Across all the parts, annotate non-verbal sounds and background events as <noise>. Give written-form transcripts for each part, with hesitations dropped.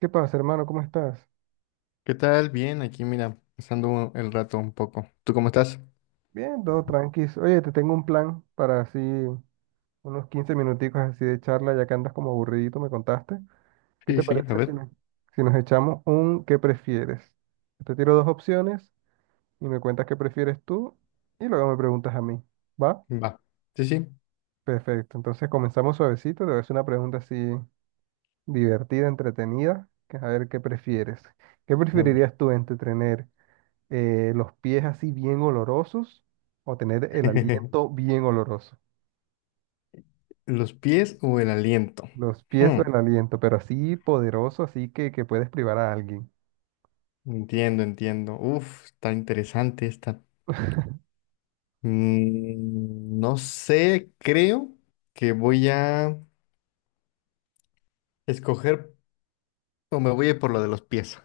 ¿Qué pasa, hermano? ¿Cómo estás? ¿Qué tal? Bien, aquí mira, pasando el rato un poco. ¿Tú cómo estás? Bien, todo tranquilo. Oye, te tengo un plan para así unos 15 minuticos así de charla, ya que andas como aburridito, me contaste. ¿Qué Sí, te sí, a parece si, ver. nos- si nos echamos un qué prefieres? Te tiro dos opciones y me cuentas qué prefieres tú y luego me preguntas a mí. ¿Va? Va. Sí, sí. Perfecto. Entonces comenzamos suavecito. Te voy a hacer una pregunta así divertida, entretenida, que es a ver qué prefieres. ¿Qué A ver. preferirías tú entre tener los pies así bien olorosos o tener el <laughs> aliento bien oloroso? ¿Los pies o el aliento? Los pies o Hmm, el aliento, pero así poderoso, así que puedes privar a alguien. Entiendo, entiendo. Uf, está interesante esta. No sé, creo que voy a escoger o me voy a ir por lo de los pies.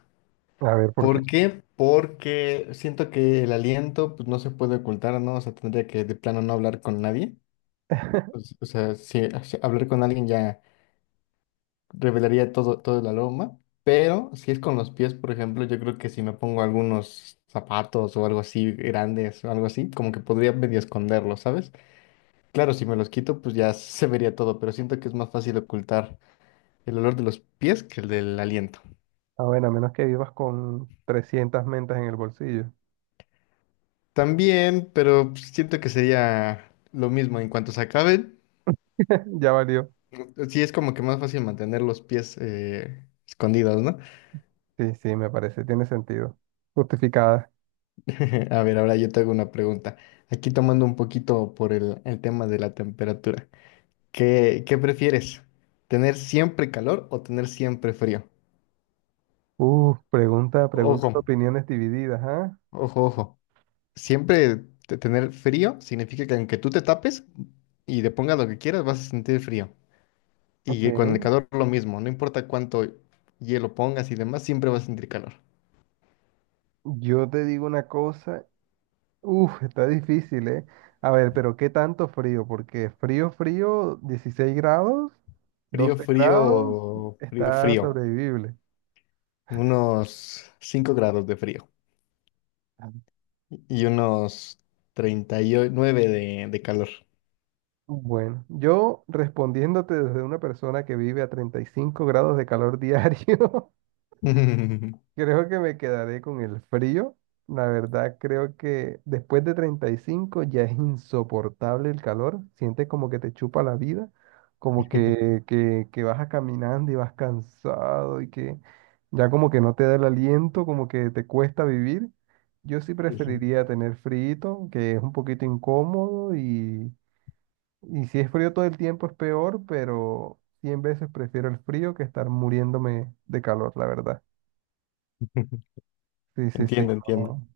A ver, ¿por qué? ¿Por qué? Porque siento que el aliento pues, no se puede ocultar, ¿no? O sea, tendría que de plano no hablar con nadie. <laughs> Pues, o sea, si hablar con alguien ya revelaría todo, todo el aroma, pero si es con los pies, por ejemplo, yo creo que si me pongo algunos zapatos o algo así grandes o algo así, como que podría medio esconderlos, ¿sabes? Claro, si me los quito, pues ya se vería todo, pero siento que es más fácil ocultar el olor de los pies que el del aliento. Ah, bueno, a menos que vivas con 300 mentas en el bolsillo. También, pero pues, siento que sería lo mismo en cuanto se acaben. <laughs> Ya valió. Sí, es como que más fácil mantener los pies escondidos, ¿no? Sí, sí, me parece, tiene sentido. Justificada. <laughs> A ver, ahora yo te hago una pregunta. Aquí tomando un poquito por el tema de la temperatura. ¿Qué prefieres? ¿Tener siempre calor o tener siempre frío? Preguntas, Ojo, opiniones divididas, ¿ah? ojo, ojo. Siempre tener frío significa que aunque tú te tapes y le pongas lo que quieras, vas a sentir frío. Ok. Y que con el calor lo mismo, no importa cuánto hielo pongas y demás, siempre vas a sentir calor. Yo te digo una cosa. Uf, está difícil, ¿eh? A ver, pero ¿qué tanto frío? Porque frío, frío, 16 grados, Frío, 12 grados, frío, frío, está frío. sobrevivible. Unos 5 grados de frío. Y unos 39 de calor. Bueno, yo respondiéndote desde una persona que vive a 35 grados de calor <laughs> diario. <laughs> Creo que me quedaré con el frío. La verdad, creo que después de 35 ya es insoportable el calor. Sientes como que te chupa la vida, como que vas a caminando y vas cansado y que ya como que no te da el aliento, como que te cuesta vivir. Yo sí Sí, sí. preferiría tener frío, que es un poquito incómodo y si es frío todo el tiempo es peor, pero 100 veces prefiero el frío que estar muriéndome de calor, la verdad. <laughs> Sí, sí, sí. Entiendo, entiendo. No.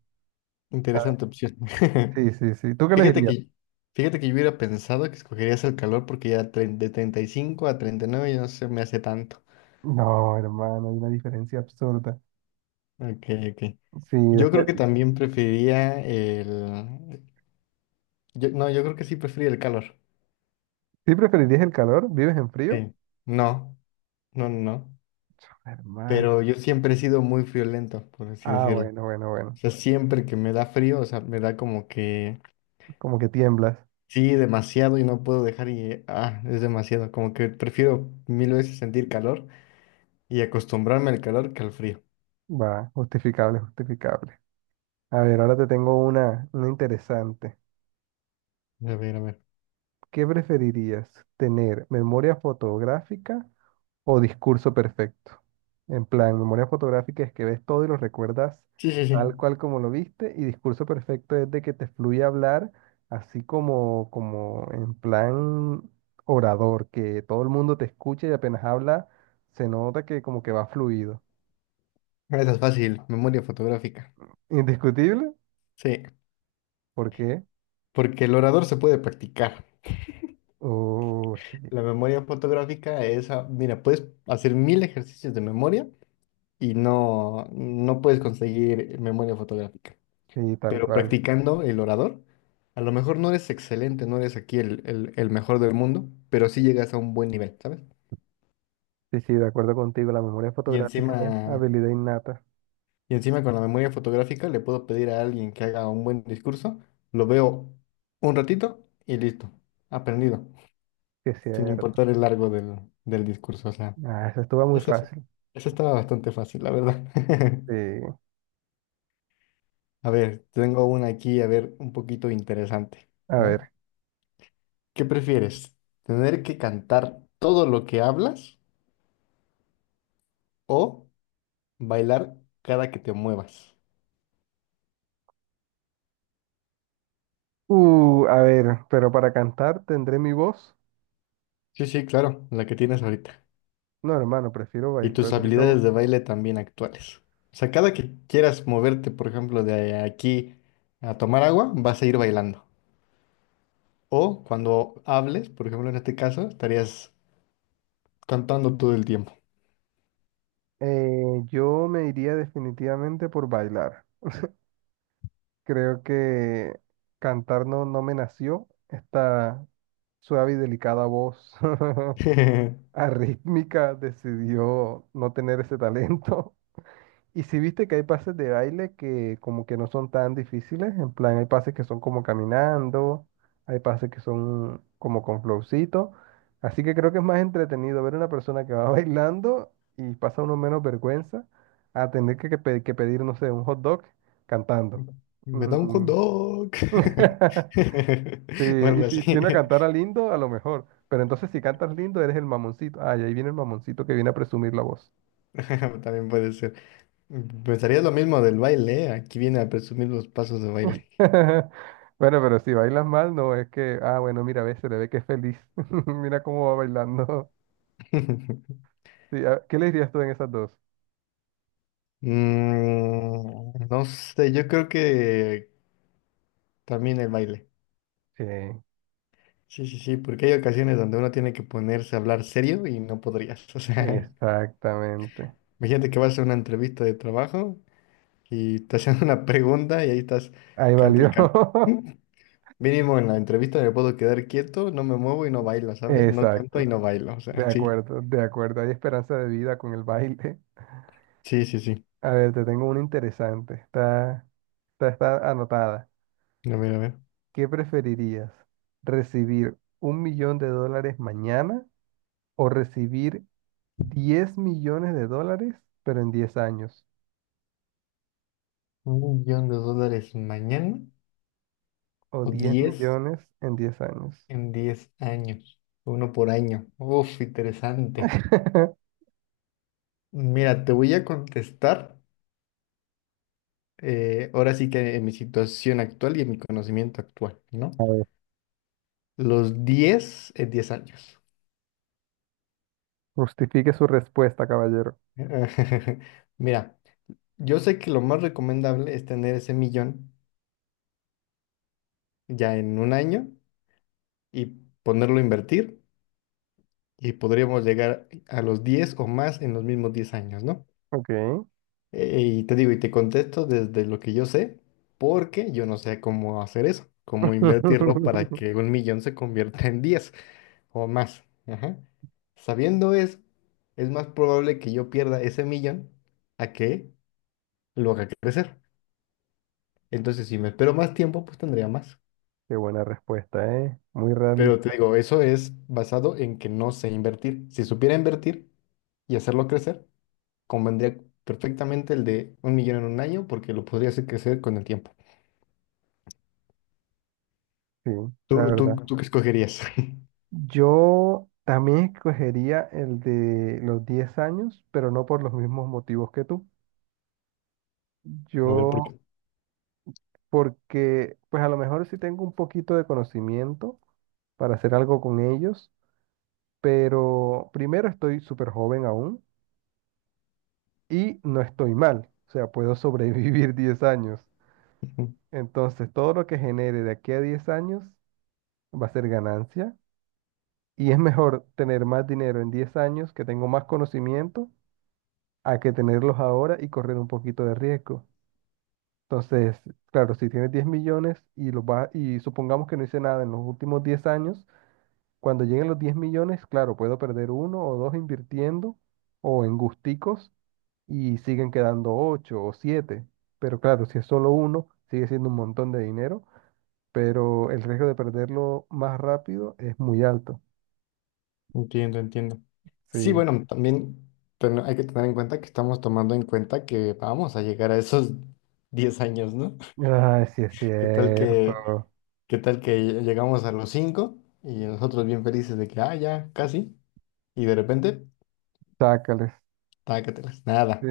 Ah, Interesante opción. <laughs> sí, sí, sí. ¿Tú qué Fíjate elegirías? que, fíjate que yo hubiera pensado que escogerías el calor porque ya de 35 a 39 ya no se me hace tanto. No, hermano, hay una diferencia absurda. Ok, ok. Sí, Yo creo después, que también preferiría no, yo creo que sí prefería el calor. ¿sí preferirías el calor? ¿Vives en frío? No, no, no, no. Pero Hermano. yo siempre he sido muy friolento, por así Ah, decirlo. bueno, bueno, O bueno. sea, siempre que me da frío, o sea, me da como que Como que tiemblas. sí, demasiado y no puedo dejar y, ah, es demasiado. Como que prefiero mil veces sentir calor y acostumbrarme al calor que al frío. Va, justificable, justificable. A ver, ahora te tengo una interesante. A ver, a ver. ¿Qué preferirías? ¿Tener memoria fotográfica o discurso perfecto? En plan, memoria fotográfica es que ves todo y lo recuerdas Sí, sí, sí. tal cual como lo viste. Y discurso perfecto es de que te fluye hablar así como, como en plan orador, que todo el mundo te escucha y apenas habla, se nota que como que va fluido. Esa es fácil. Memoria fotográfica. Indiscutible, Sí, ¿por qué? porque el orador se puede practicar. Oh, sí, La memoria fotográfica es, ah, mira, puedes hacer mil ejercicios de memoria y no, no puedes conseguir memoria fotográfica. sí, tal Pero cual. practicando el orador, a lo mejor no eres excelente, no eres aquí el mejor del mundo, pero sí llegas a un buen nivel, ¿sabes? Sí, sí, de acuerdo contigo, la memoria Y fotográfica es encima, habilidad innata, y encima con la memoria fotográfica le puedo pedir a alguien que haga un buen discurso, lo veo un ratito y listo, aprendido, que es sin cierto. importar el largo del discurso. O sea, Ah, eso estuvo muy eso, es- fácil. eso estaba bastante fácil, la verdad. <laughs> Sí, A ver, tengo una aquí, a ver, un poquito interesante, a ¿no? ver. ¿Qué prefieres? ¿Tener que cantar todo lo que hablas o bailar cada que te muevas? A ver, pero para cantar tendré mi voz. Sí, sí, claro, la que tienes ahorita. No, hermano, prefiero Y bailar, tus habilidades prefiero... de baile también actuales. O sea, cada que quieras moverte, por ejemplo, de aquí a tomar agua, vas a ir bailando. O cuando hables, por ejemplo, en este caso, estarías cantando todo el tiempo. Eh, yo me iría definitivamente por bailar. Creo que cantar no me nació. Esta suave y delicada voz <laughs> <laughs> arrítmica decidió no tener ese talento. Y si viste que hay pases de baile que como que no son tan difíciles, en plan hay pases que son como caminando, hay pases que son como con flowcito, así que creo que es más entretenido ver a una persona que va <laughs> bailando y pasa uno menos vergüenza a tener que pedir, no sé, un hot dog cantando. Me da un hot Mm. dog. <laughs> Sí, <laughs> O algo y así. si tiene a cantar a lindo, a lo mejor, pero entonces si cantas lindo eres el mamoncito, ay, ahí viene el mamoncito que viene a presumir la voz. <laughs> También puede ser. Pensarías lo mismo del baile, ¿eh? Aquí viene a presumir los pasos de baile. <laughs> Bueno, pero si bailas mal, no es que, ah, bueno, mira, ve, se le ve que es feliz. <laughs> Mira cómo va bailando. <laughs> <laughs> Sí, ah, ¿qué le dirías tú en esas dos? No sé, yo creo que también el baile. Sí, Sí, sí, sí, porque hay ocasiones donde uno tiene que ponerse a hablar serio y no podrías. <laughs> O sea, exactamente. imagínate que vas a una entrevista de trabajo y te hacen una pregunta y ahí estás, Ahí cante y valió. cante. <laughs> <laughs> Mínimo en la entrevista me puedo quedar quieto, no me muevo y no bailo, ¿sabes? No canto y Exacto. no bailo. O De sea, sí, acuerdo, de acuerdo. Hay esperanza de vida con el baile. sí, sí, sí. <laughs> A ver, te tengo una interesante. Está, está, está anotada. A ver, a ver. ¿Qué preferirías? ¿Recibir 1.000.000 de dólares mañana o recibir 10.000.000 de dólares, pero en 10 años? 1 millón de dólares mañana O o 10 10 millones en 10 años. en 10 años. Uno por año. Uf, interesante. <laughs> Mira, te voy a contestar. Ahora sí que en mi situación actual y en mi conocimiento actual, ¿no? A ver, Los 10 en 10 años. justifique su respuesta, caballero. <laughs> Mira, yo sé que lo más recomendable es tener ese millón ya en un año y ponerlo a invertir y podríamos llegar a los 10 o más en los mismos 10 años, ¿no? Ok. Y te digo, y te contesto desde lo que yo sé, porque yo no sé cómo hacer eso, cómo invertirlo <laughs> para que un millón se convierta en diez o más. Ajá. Sabiendo eso, es más probable que yo pierda ese millón a que lo haga crecer. Entonces, si me espero más tiempo, pues tendría más. Qué buena respuesta, ¿eh? Muy Pero te realista, digo, eso es basado en que no sé invertir. Si supiera invertir y hacerlo crecer, convendría perfectamente el de un millón en un año porque lo podría hacer crecer con el tiempo. sí, la ¿Tú, tú, verdad. tú qué escogerías? <laughs> Yo también escogería el de los 10 años, pero no por los mismos motivos que tú. A ver, ¿por Yo, qué? porque, pues a lo mejor sí tengo un poquito de conocimiento para hacer algo con ellos, pero primero estoy súper joven aún. Y no estoy mal, o sea, puedo sobrevivir <laughs> 10 años. Entonces, todo lo que genere de aquí a 10 años va a ser ganancia y es mejor tener más dinero en 10 años que tengo más conocimiento a que tenerlos ahora y correr un poquito de riesgo. Entonces, claro, si tienes 10 millones y y supongamos que no hice nada en los últimos 10 años, cuando lleguen los 10 millones, claro, puedo perder uno o dos invirtiendo o en gusticos y siguen quedando ocho o siete. Pero claro, si es solo uno, sigue siendo un montón de dinero, pero el riesgo de perderlo más rápido es muy alto. Entiendo, entiendo. Sí, Sí. bueno, también hay que tener en cuenta que estamos tomando en cuenta que vamos a llegar a esos 10 años, ¿no? <laughs> Ay, sí es ¿Qué tal cierto. que, qué tal que llegamos a los 5 y nosotros bien felices de que, ah, ya, casi, y de repente, Chácales. tácatelas, Sí. nada.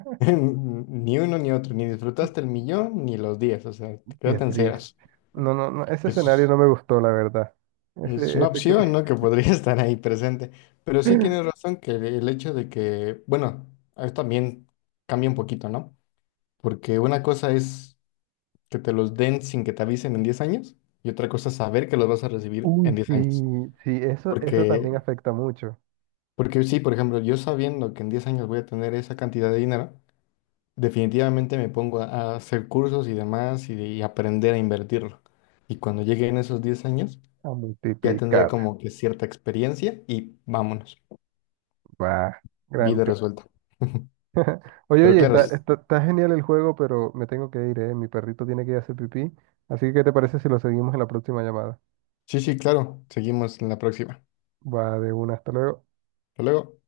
<laughs> Ni uno ni otro, ni disfrutaste el millón ni los diez, o sea, te Qué quedaste en triste. ceros. No, no, no, ese escenario Eso no me gustó, la verdad. es Ese, una ese que... opción, ¿no? Que podría <laughs> estar ahí presente. Pero sí tienes <laughs> razón que el hecho de que, bueno, ahí también cambia un poquito, ¿no? Porque una cosa es que te los den sin que te avisen en 10 años y otra cosa es saber que los vas a recibir en Uy, 10 años. sí, sí, eso también Porque, afecta mucho. porque sí, por ejemplo, yo sabiendo que en 10 años voy a tener esa cantidad de dinero, definitivamente me pongo a hacer cursos y demás y aprender a invertirlo. Y cuando lleguen esos 10 años, A ya tendría multiplicar. como que cierta experiencia y vámonos. Va. Gran Vida Dios. resuelta. <laughs> <laughs> Oye, Pero oye, claro. está, Sí, está, está genial el juego, pero me tengo que ir, ¿eh? Mi perrito tiene que ir a hacer pipí. Así que, ¿qué te parece si lo seguimos en la próxima llamada? sí, sí, claro. Seguimos en la próxima. Va de una, hasta luego. Hasta luego.